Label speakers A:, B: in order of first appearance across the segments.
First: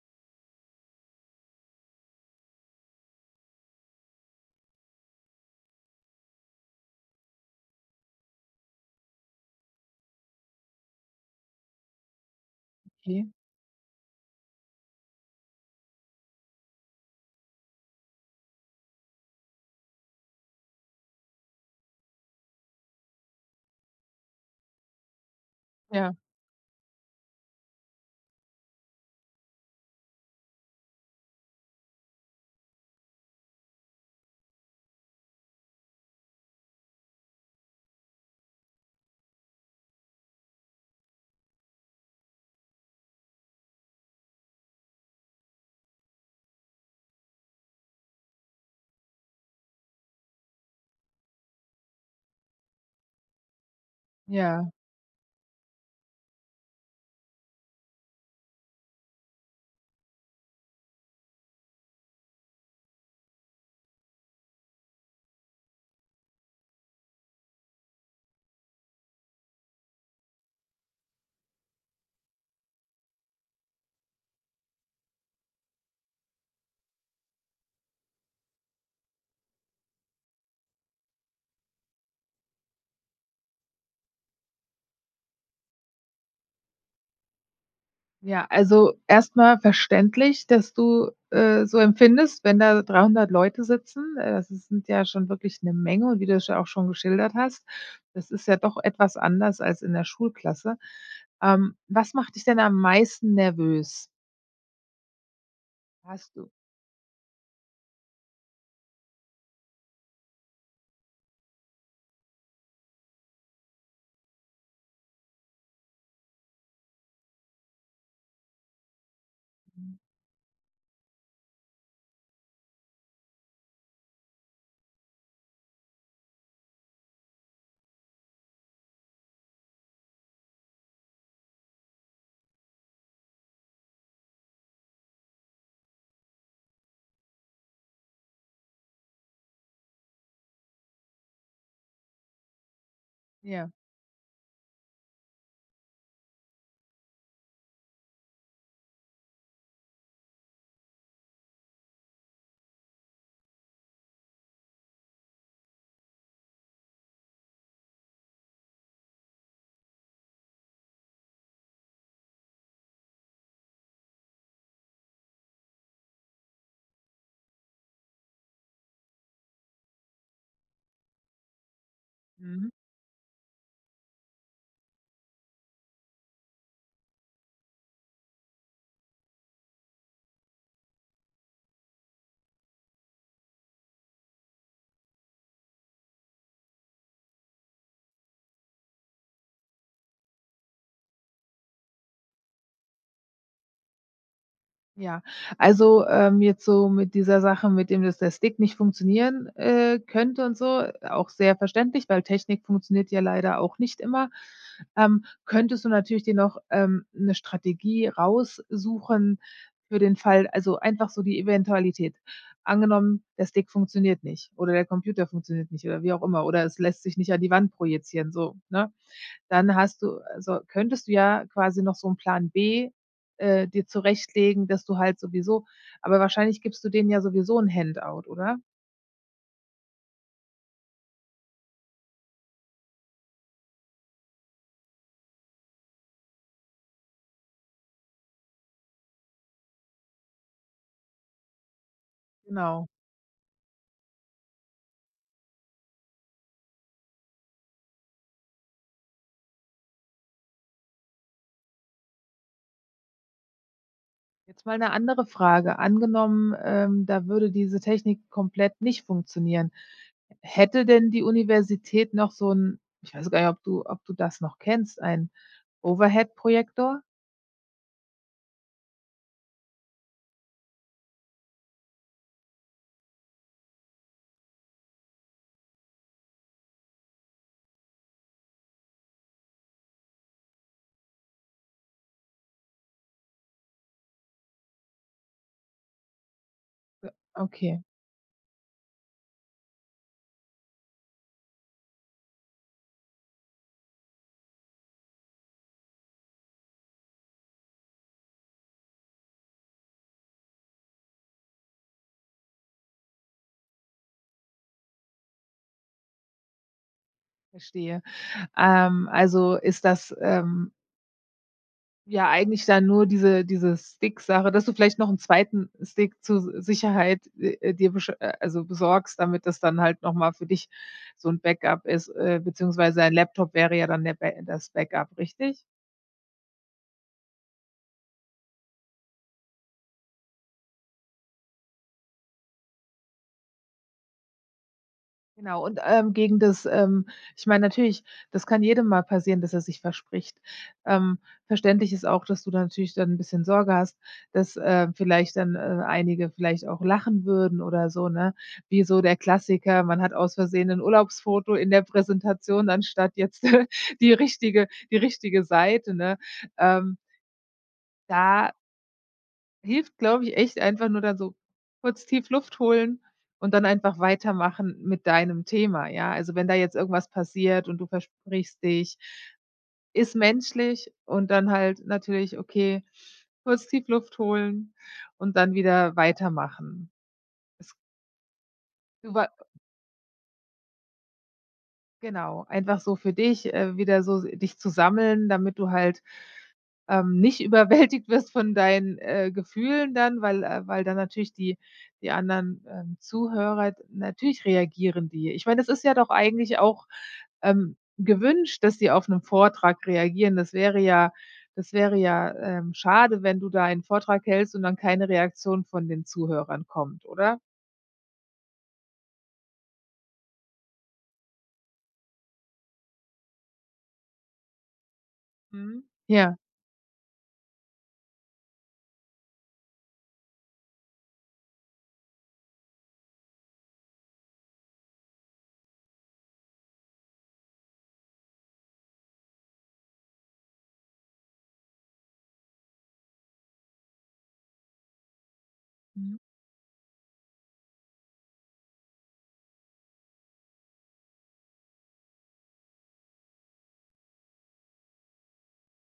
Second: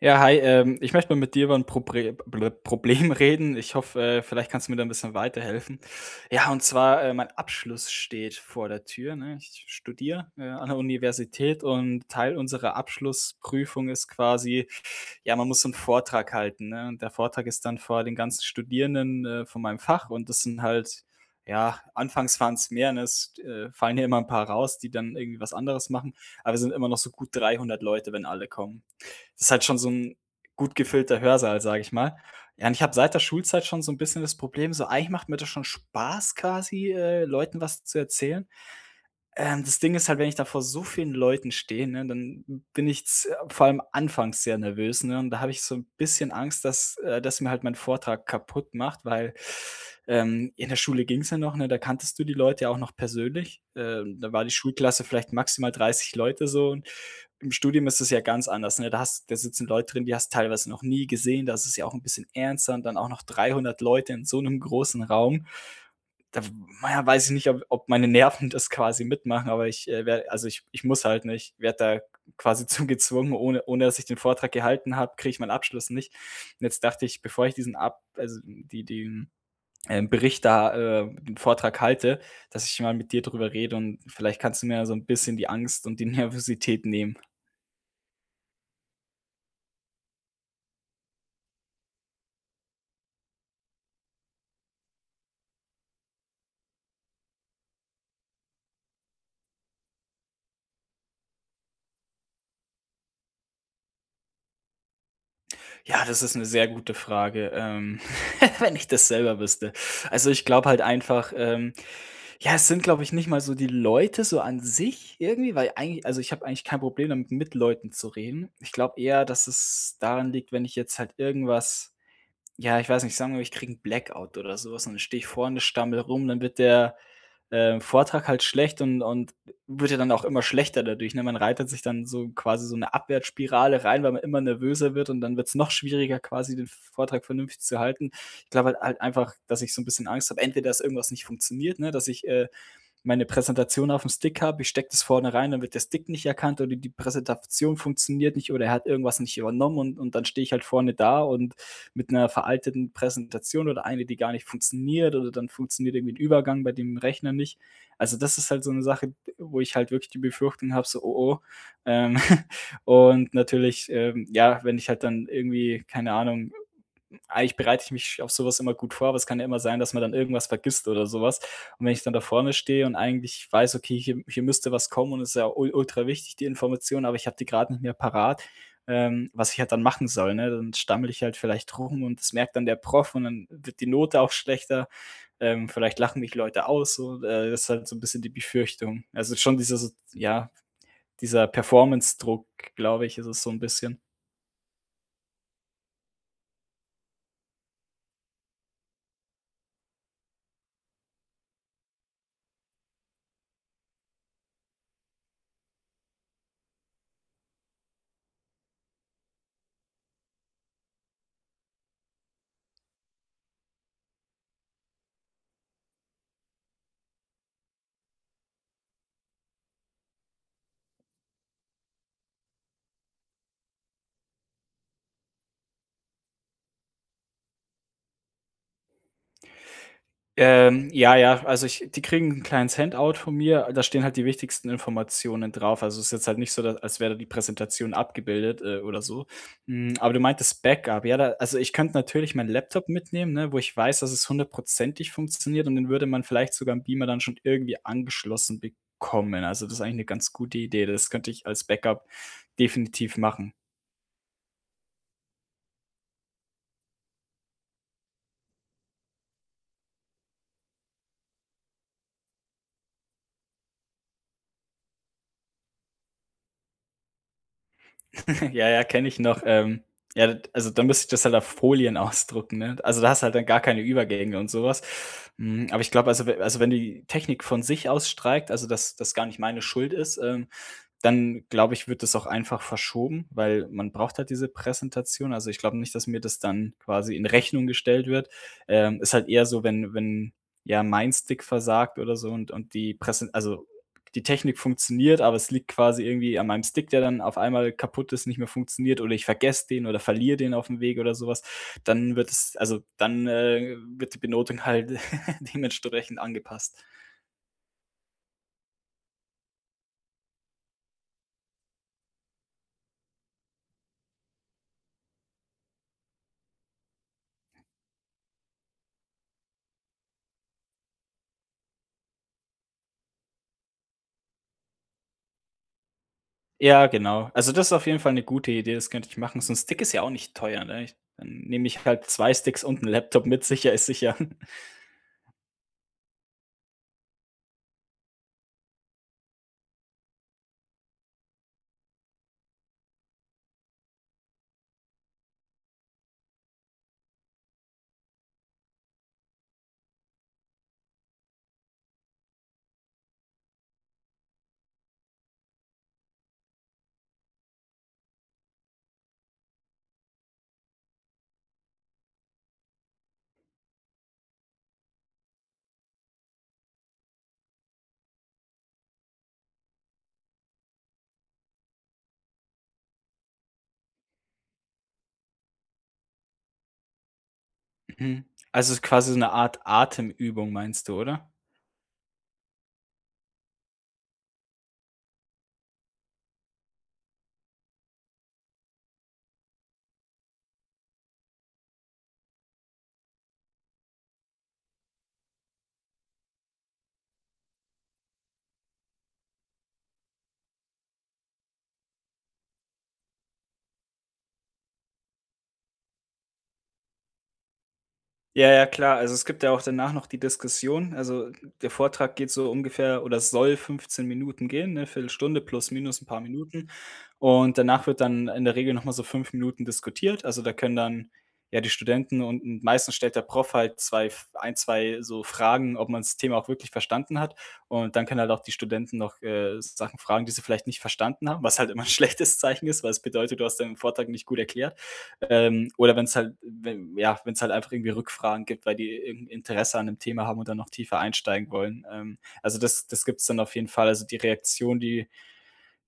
A: Ja, hi. Ich möchte mal mit dir über ein Probre Ble Problem reden. Ich hoffe, vielleicht kannst du mir da ein bisschen weiterhelfen. Ja, und zwar, mein Abschluss steht vor der Tür, ne? Ich studiere, an der Universität und Teil unserer
B: Okay.
A: Abschlussprüfung ist quasi, ja, man muss so 'n Vortrag halten, ne? Und der Vortrag ist dann vor den ganzen Studierenden, von meinem Fach und das sind halt, ja, anfangs waren es mehr, ne? Es, fallen hier immer ein paar raus, die dann irgendwie was anderes machen,
B: Ja,
A: aber wir sind immer noch so gut 300 Leute, wenn alle kommen. Das ist halt schon so ein gut gefüllter Hörsaal, sage ich mal. Ja, und ich habe seit der Schulzeit schon so ein bisschen das Problem, so eigentlich macht mir das schon Spaß quasi, Leuten was zu erzählen. Das Ding ist halt, wenn ich da vor so vielen Leuten stehe, ne, dann bin ich z vor allem anfangs sehr nervös, ne, und da habe ich so ein bisschen Angst, dass mir halt mein Vortrag kaputt macht, weil, in der Schule ging es ja noch, ne, da kanntest du die Leute ja auch noch persönlich. Da war die
B: ja,
A: Schulklasse vielleicht maximal 30 Leute so und im Studium ist es ja ganz anders, ne? Da sitzen Leute drin, die hast du teilweise noch nie gesehen. Da ist es ja auch ein bisschen ernster und dann auch noch 300 Leute in so einem großen Raum. Da w Ja, weiß ich nicht, ob meine Nerven das quasi mitmachen, aber ich, werde also ich muss halt, nicht werde da quasi zu gezwungen, ohne dass ich den Vortrag gehalten habe, kriege ich meinen Abschluss nicht. Und jetzt dachte ich, bevor ich diesen ab also die den, Bericht da, den Vortrag halte, dass ich mal mit dir drüber rede und vielleicht kannst du mir ja so ein bisschen die Angst und die Nervosität nehmen.
B: ja. Also, erstmal verständlich, dass du, so empfindest, wenn da 300 Leute sitzen. Das ist sind ja schon wirklich eine Menge, und wie du es ja auch schon geschildert hast, das ist ja doch etwas anders als in der Schulklasse. Was macht dich denn am meisten nervös?
A: Ja, das ist
B: Hast
A: eine
B: du
A: sehr gute Frage, wenn ich das selber wüsste. Also, ich glaube halt einfach, ja, es sind, glaube ich, nicht mal so die Leute so an sich irgendwie, weil eigentlich also, ich habe eigentlich kein Problem damit, mit Leuten zu reden. Ich glaube eher, dass
B: mhm,
A: es daran liegt, wenn ich jetzt halt irgendwas, ja, ich weiß nicht, sagen wir, ich kriege 'n Blackout oder sowas und dann stehe ich vorne, stammele rum, dann wird der, Vortrag halt schlecht und wird ja dann auch immer schlechter dadurch, ne? Man reitet sich dann so quasi so eine Abwärtsspirale rein, weil man immer nervöser wird und dann wird's noch schwieriger, quasi den Vortrag vernünftig zu halten. Ich glaube halt einfach, dass ich so ein bisschen Angst habe, entweder dass irgendwas nicht funktioniert, ne, dass ich, meine
B: ja,
A: Präsentation auf dem Stick habe, ich stecke das vorne rein, dann wird der Stick nicht erkannt oder die Präsentation funktioniert nicht oder er hat irgendwas nicht übernommen und dann stehe ich halt vorne da und mit einer veralteten Präsentation oder eine, die gar nicht funktioniert oder dann funktioniert irgendwie ein Übergang bei dem Rechner nicht. Also das ist halt so eine Sache, wo ich halt wirklich die Befürchtung habe, so oh oh. Ähm, und natürlich, ja, wenn ich halt dann irgendwie, keine Ahnung, eigentlich bereite ich mich auf sowas immer gut vor, aber es kann ja immer sein, dass man dann irgendwas vergisst oder sowas. Und wenn ich dann da vorne
B: mhm.
A: stehe und eigentlich weiß, okay, hier müsste was kommen und es ist ja ul ultra wichtig, die Information, aber ich habe die gerade nicht mehr parat, was ich halt dann machen soll, ne? Dann stammele ich halt vielleicht rum und das merkt dann der Prof und dann wird die Note auch schlechter. Vielleicht lachen mich Leute aus, so, das ist halt so ein bisschen die Befürchtung. Also, schon dieser so, ja, dieser Performance-Druck, glaube ich, ist es so ein bisschen.
B: Ja, also, jetzt so mit dieser Sache, mit dem, dass der Stick nicht funktionieren, könnte und so, auch sehr verständlich, weil Technik funktioniert ja leider auch nicht immer. Könntest du natürlich dir noch, 'ne Strategie raussuchen für den Fall, also, einfach so die Eventualität. Angenommen, der Stick funktioniert nicht oder der Computer funktioniert nicht oder wie auch immer, oder es lässt sich nicht an die Wand projizieren, so, ne? Dann hast du, also, könntest du ja quasi noch so 'n Plan B, dir zurechtlegen, dass du halt sowieso, aber wahrscheinlich gibst du denen ja sowieso 'n Handout, oder?
A: Ja, ja, also ich die kriegen ein kleines Handout von mir, da stehen halt die wichtigsten Informationen drauf. Also, es ist jetzt halt nicht so, da als wäre da die Präsentation abgebildet, oder so. Aber du meintest Backup. Ja, da also ich könnte natürlich meinen Laptop
B: Genau.
A: mitnehmen, ne, wo ich weiß, dass es hundertprozentig funktioniert und den würde man vielleicht sogar am Beamer dann schon irgendwie angeschlossen bekommen. Also, das ist eigentlich eine ganz gute Idee. Das könnte ich als Backup definitiv machen.
B: Jetzt mal 'ne andere Frage. Angenommen, da würde diese Technik komplett nicht funktionieren. Hätte denn die Universität noch so 'n, ich weiß gar nicht, ob du das noch kennst, einen Overhead-Projektor?
A: Ja, ja, kenne ich noch. Ja, d also, dann müsste ich das halt auf Folien ausdrucken, ne? Also, da hast du halt dann gar keine Übergänge und sowas. Was. Aber ich glaube, also we also, wenn die Technik von sich aus streikt, also, dass das gar nicht meine Schuld ist, dann glaube ich, wird das auch einfach verschoben, weil man braucht halt diese Präsentation. Also, ich glaube nicht, dass mir das dann quasi in Rechnung
B: Okay,
A: gestellt wird. Ist halt eher so, wenn ja, mein Stick versagt oder so und die Präsen also, die Technik funktioniert, aber es liegt quasi irgendwie an meinem Stick, der dann auf einmal kaputt ist, nicht mehr funktioniert oder ich vergesse den oder verliere den auf dem Weg oder sowas. Dann wird es also, dann, wird die Benotung halt dementsprechend angepasst.
B: verstehe. Also, ist das, ähm, ja, eigentlich dann nur diese diese Stick-Sache, dass du vielleicht noch 'n zweiten Stick zur Si Sicherheit, dir besch also, besorgst, damit das dann halt noch mal für dich so 'n Backup ist, beziehungsweise dein Laptop wäre ja dann der Ba das Backup, richtig?
A: Ja, genau. Also, das ist auf jeden Fall eine gute Idee, das könnte ich machen. So ein Stick ist ja auch nicht teuer, ne? Ich Dann nehme ich halt 2 Sticks und einen Laptop mit, sicher ist sicher.
B: Genau, und, gegen das, ähm, ich meine, natürlich, das kann jedem mal passieren, dass er sich verspricht. Ähm, verständlich ist auch, dass du da natürlich dann ein bisschen Sorge hast, dass, vielleicht dann, einige vielleicht auch lachen würden oder so, ne? Wie so der Klassiker, man hat aus Versehen ein Urlaubsfoto in der Präsentation anstatt jetzt die richtige Seite, ne? Ähm, da hilft, glaube ich, echt einfach nur dann so kurz tief Luft holen und dann einfach weitermachen mit deinem Thema, ja? Also, wenn da jetzt irgendwas passiert und du versprichst dich, ist menschlich, und dann halt natürlich, okay, kurz tief Luft holen und dann wieder weitermachen. Es
A: Mhm. Also, es ist quasi
B: du
A: so
B: wa
A: eine Art Atemübung meinst du, oder?
B: Genau, einfach so für dich, wieder so dich zu sammeln, damit du halt, nicht überwältigt wirst von deinen, Gefühlen dann, weil weil dann natürlich die die anderen, Zuhörer natürlich reagieren die. Ich meine, das ist ja doch eigentlich auch, gewünscht, dass die auf 'nen Vortrag reagieren. Das wäre ja, schade, wenn du da einen Vortrag hältst und dann keine Reaktion von den Zuhörern kommt, oder?
A: Ja, ja, klar. Also, es gibt ja auch danach noch die Diskussion. Also, der Vortrag geht so ungefähr oder soll 15 Minuten gehen, ne, Viertelstunde plus
B: Mhm.
A: minus ein paar
B: Ja,
A: Minuten. Und danach wird dann in der Regel noch mal so 5 Minuten diskutiert. Also, da können dann, ja, die Studenten und meistens stellt der Prof halt 2 F 1, 2 so Fragen, ob man das Thema auch wirklich verstanden hat. Und dann können halt auch die Studenten noch, Sachen fragen, die sie vielleicht nicht verstanden haben, was halt immer ein schlechtes Zeichen ist, weil es bedeutet, du hast deinen Vortrag nicht gut erklärt. Oder wenn es
B: mhm,
A: halt wenn, ja, wenn's halt einfach irgendwie Rückfragen gibt, weil die irgend Interesse an 'nem Thema haben und dann noch tiefer einsteigen wollen. Also, das gibt's dann auf jeden Fall. Also, die Reaktion, die,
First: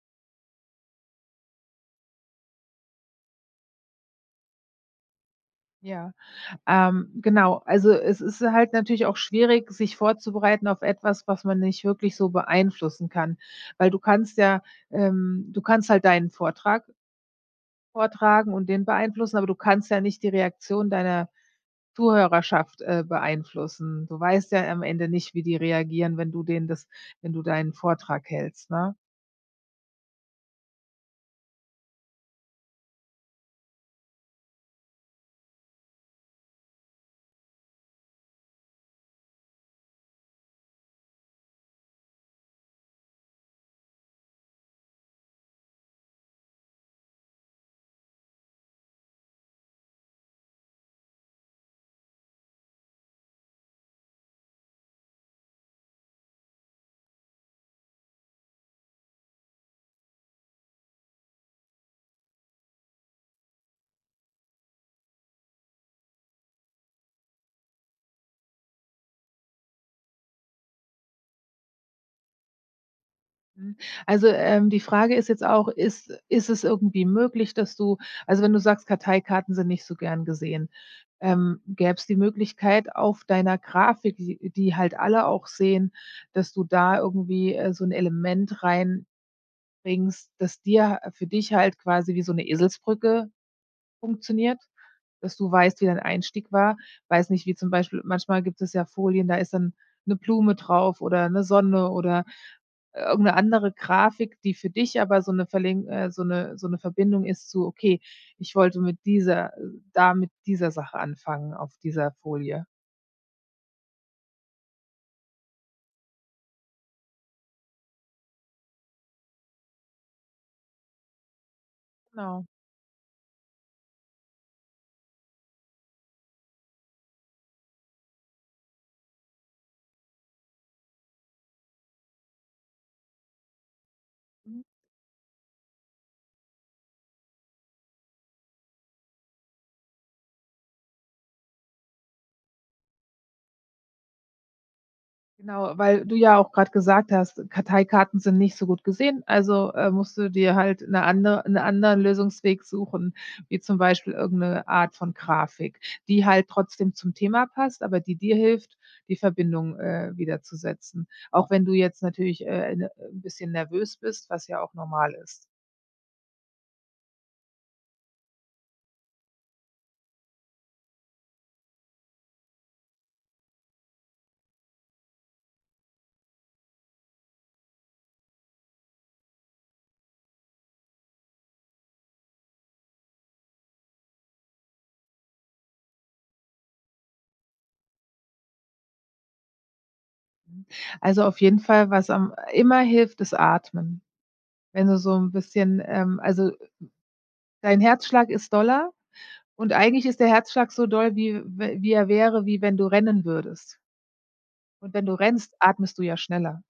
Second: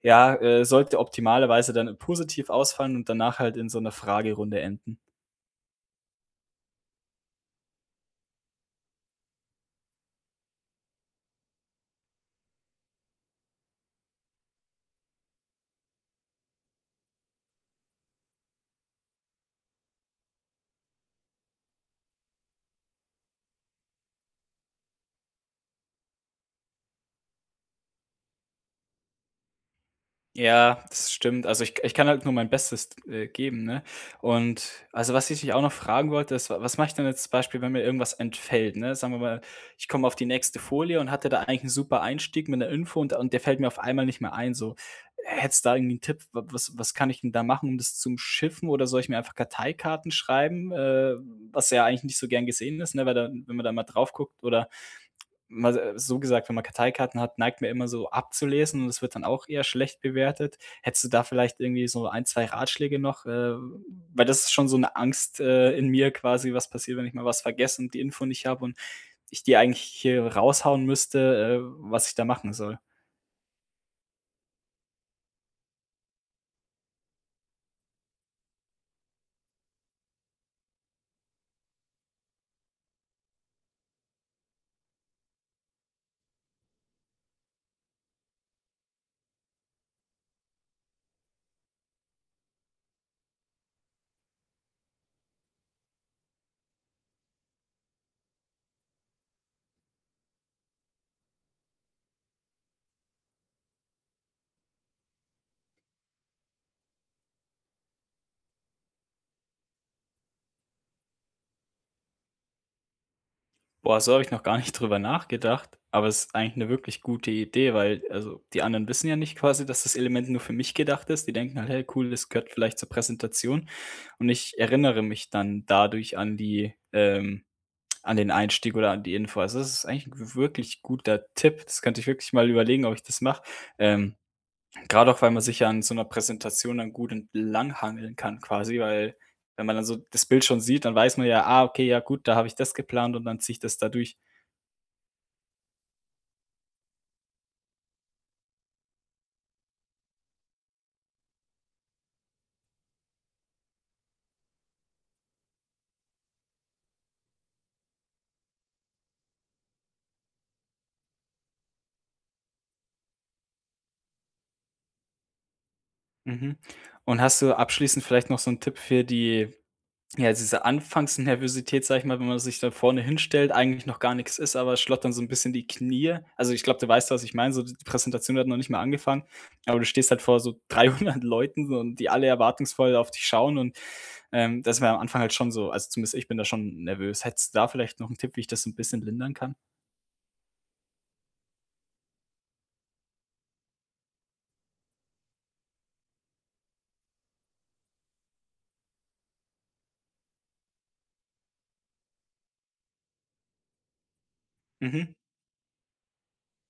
A: ja, sollte optimalerweise dann positiv ausfallen und danach halt in so einer Fragerunde enden.
B: ja. Genau, also es ist halt natürlich auch schwierig, sich vorzubereiten auf etwas, was man nicht wirklich so beeinflussen kann, weil du kannst halt deinen Vortrag vortragen und den beeinflussen, aber du kannst ja nicht die Reaktion deiner Zuhörerschaft, beeinflussen. Du weißt ja am Ende nicht, wie die reagieren, wenn du deinen Vortrag hältst, ne?
A: Ja, das stimmt. Also, ich kann halt nur mein Bestes, geben, ne? Und also, was ich dich auch noch fragen wollte, ist, wa was mache ich denn jetzt zum Beispiel, wenn mir irgendwas entfällt, ne? Sagen wir mal, ich komme auf die nächste Folie und hatte da eigentlich einen super Einstieg mit 'ner Info und der fällt mir auf einmal nicht mehr ein, so. Hättest du da irgendwie 'n Tipp, wa was was kann ich denn da machen, um das zu Schiffen? Oder soll ich mir einfach Karteikarten schreiben, was ja eigentlich nicht so gern gesehen ist, ne, weil da wenn man da mal drauf guckt oder mal so gesagt, wenn man Karteikarten hat, neigt man immer so abzulesen und es wird dann auch eher schlecht bewertet. Hättest du da vielleicht irgendwie so ein 2 Ratschläge noch? Weil das ist schon so eine Angst, in mir quasi, was passiert, wenn ich mal was vergesse und die Info nicht habe und ich die eigentlich hier raushauen müsste, was ich da machen soll?
B: Mhm. Also, die Frage ist jetzt auch, ist es irgendwie möglich, dass du, also, wenn du sagst, Karteikarten sind nicht so gern gesehen, gäb's die Möglichkeit auf deiner Grafik, die die halt alle auch sehen, dass du da irgendwie, so ein Element reinbringst, das dir für dich halt quasi wie so eine Eselsbrücke funktioniert, dass du weißt, wie dein Einstieg war. Weiß nicht, wie zum Beispiel manchmal gibt es ja Folien, da ist dann eine Blume drauf oder eine Sonne oder irgendeine andere Grafik, die für dich aber so 'ne Verlink so 'ne so 'ne Verbindung ist zu: „Okay, ich wollte mit dieser da mit dieser Sache anfangen auf dieser Folie.“
A: Boah, so habe ich noch gar nicht drüber nachgedacht, aber es ist eigentlich 'ne wirklich gute Idee, weil also, die anderen wissen ja nicht quasi, dass das Element nur für mich gedacht ist. Die denken halt: „Hey, cool, das
B: Genau.
A: gehört vielleicht zur Präsentation." Und ich erinnere mich dann dadurch an die an den Einstieg oder an die Info. Also, das ist eigentlich 'n w wirklich guter Tipp. Das könnte ich wirklich mal überlegen, ob ich das mache. Ähm,
B: Mhm.
A: grade auch, weil man sich ja an so 'ner Präsentation dann gut entlanghangeln kann quasi, weil wenn man dann so das Bild schon sieht, dann weiß man ja: „Ah, okay, ja gut, da habe ich das geplant und dann ziehe ich das da durch."
B: Genau, weil du ja auch gerade gesagt hast, Karteikarten sind nicht so gut gesehen, also, musst du dir halt eine andere 'n anderen Lösungsweg suchen, wie zum Beispiel irgendeine Art von Grafik, die halt trotzdem zum Thema passt, aber die dir hilft, die Verbindung, wiederzusetzen. Auch wenn du jetzt natürlich, 'n bisschen nervös bist, was ja auch normal ist.
A: Mhm. Und hast du abschließend vielleicht noch so einen Tipp für die ja, diese Anfangsnervosität, sage ich mal, wenn man sich da vorne hinstellt, eigentlich noch gar nichts ist, aber es schlottern so ein bisschen die Knie. Also, ich glaube, du weißt, was ich meine, so die Präsentation hat noch nicht mal angefangen, aber du stehst halt vor so 300 Leuten so und die alle erwartungsvoll auf dich schauen und, das war am Anfang halt schon so also, zumindest ich bin da schon nervös. Hättest du da vielleicht noch einen Tipp, wie ich das so ein bisschen lindern kann?
B: Also, auf jeden Fall, was am immer hilft, ist Atmen. Wenn du so ein bisschen, also, dein Herzschlag ist doller, und eigentlich ist der Herzschlag so doll, wie w wie er wäre, wie wenn du rennen würdest. Und wenn
A: Mhm.
B: du rennst, atmest du ja schneller.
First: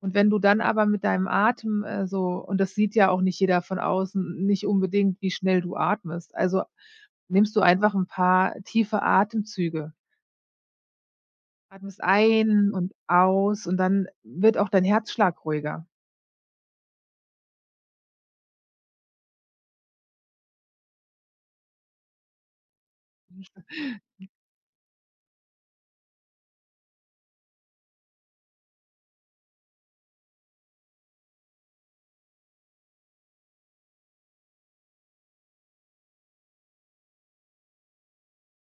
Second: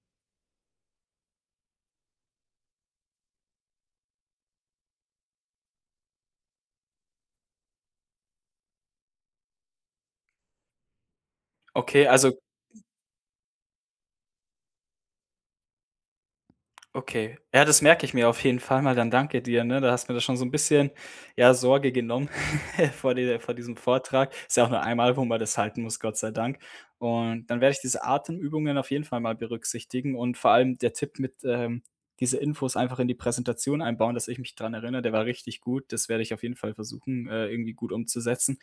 B: Und wenn du dann aber mit deinem Atem, so, und das sieht ja auch nicht jeder von außen, nicht unbedingt, wie schnell du atmest. Also, nimmst du einfach ein paar tiefe Atemzüge, atmest
A: Okay, also
B: ein und aus, und dann wird auch dein Herzschlag ruhiger.
A: Okay. Ja, das merke ich mir auf jeden Fall mal, dann danke dir, ne? Da hast mir das schon so ein bisschen, ja, Sorge genommen vor di vor diesem Vortrag. Ist ja auch nur einmal, wo man das halten muss, Gott sei Dank. Und dann werde ich diese Atemübungen auf jeden Fall mal berücksichtigen und vor allem der Tipp mit, diese Infos einfach in die Präsentation einbauen, dass ich mich dran erinnere, der war richtig gut. Das werde ich auf jeden Fall versuchen, irgendwie gut umzusetzen.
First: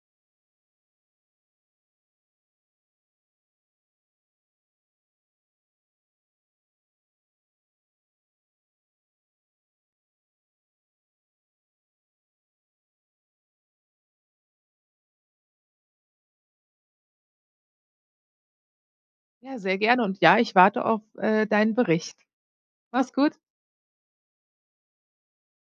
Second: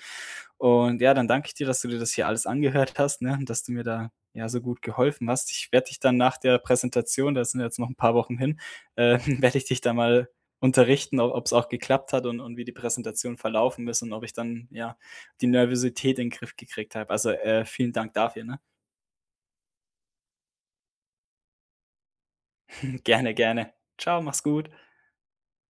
A: Und ja, dann danke ich dir, dass du dir das hier alles angehört hast, ne, und dass du mir da, ja, so gut geholfen hast. Ich werde dich dann nach der Präsentation, da sind jetzt noch ein paar Wochen hin, werde ich dich da mal unterrichten, ob es auch geklappt hat und wie die Präsentation verlaufen ist und ob ich dann, ja, die Nervosität in den Griff gekriegt habe. Also, vielen Dank dafür, ne?
B: Ja, sehr gerne, und ja, ich warte auf, deinen Bericht. Mach's gut.
A: Gerne, gerne. Ciao, mach's gut.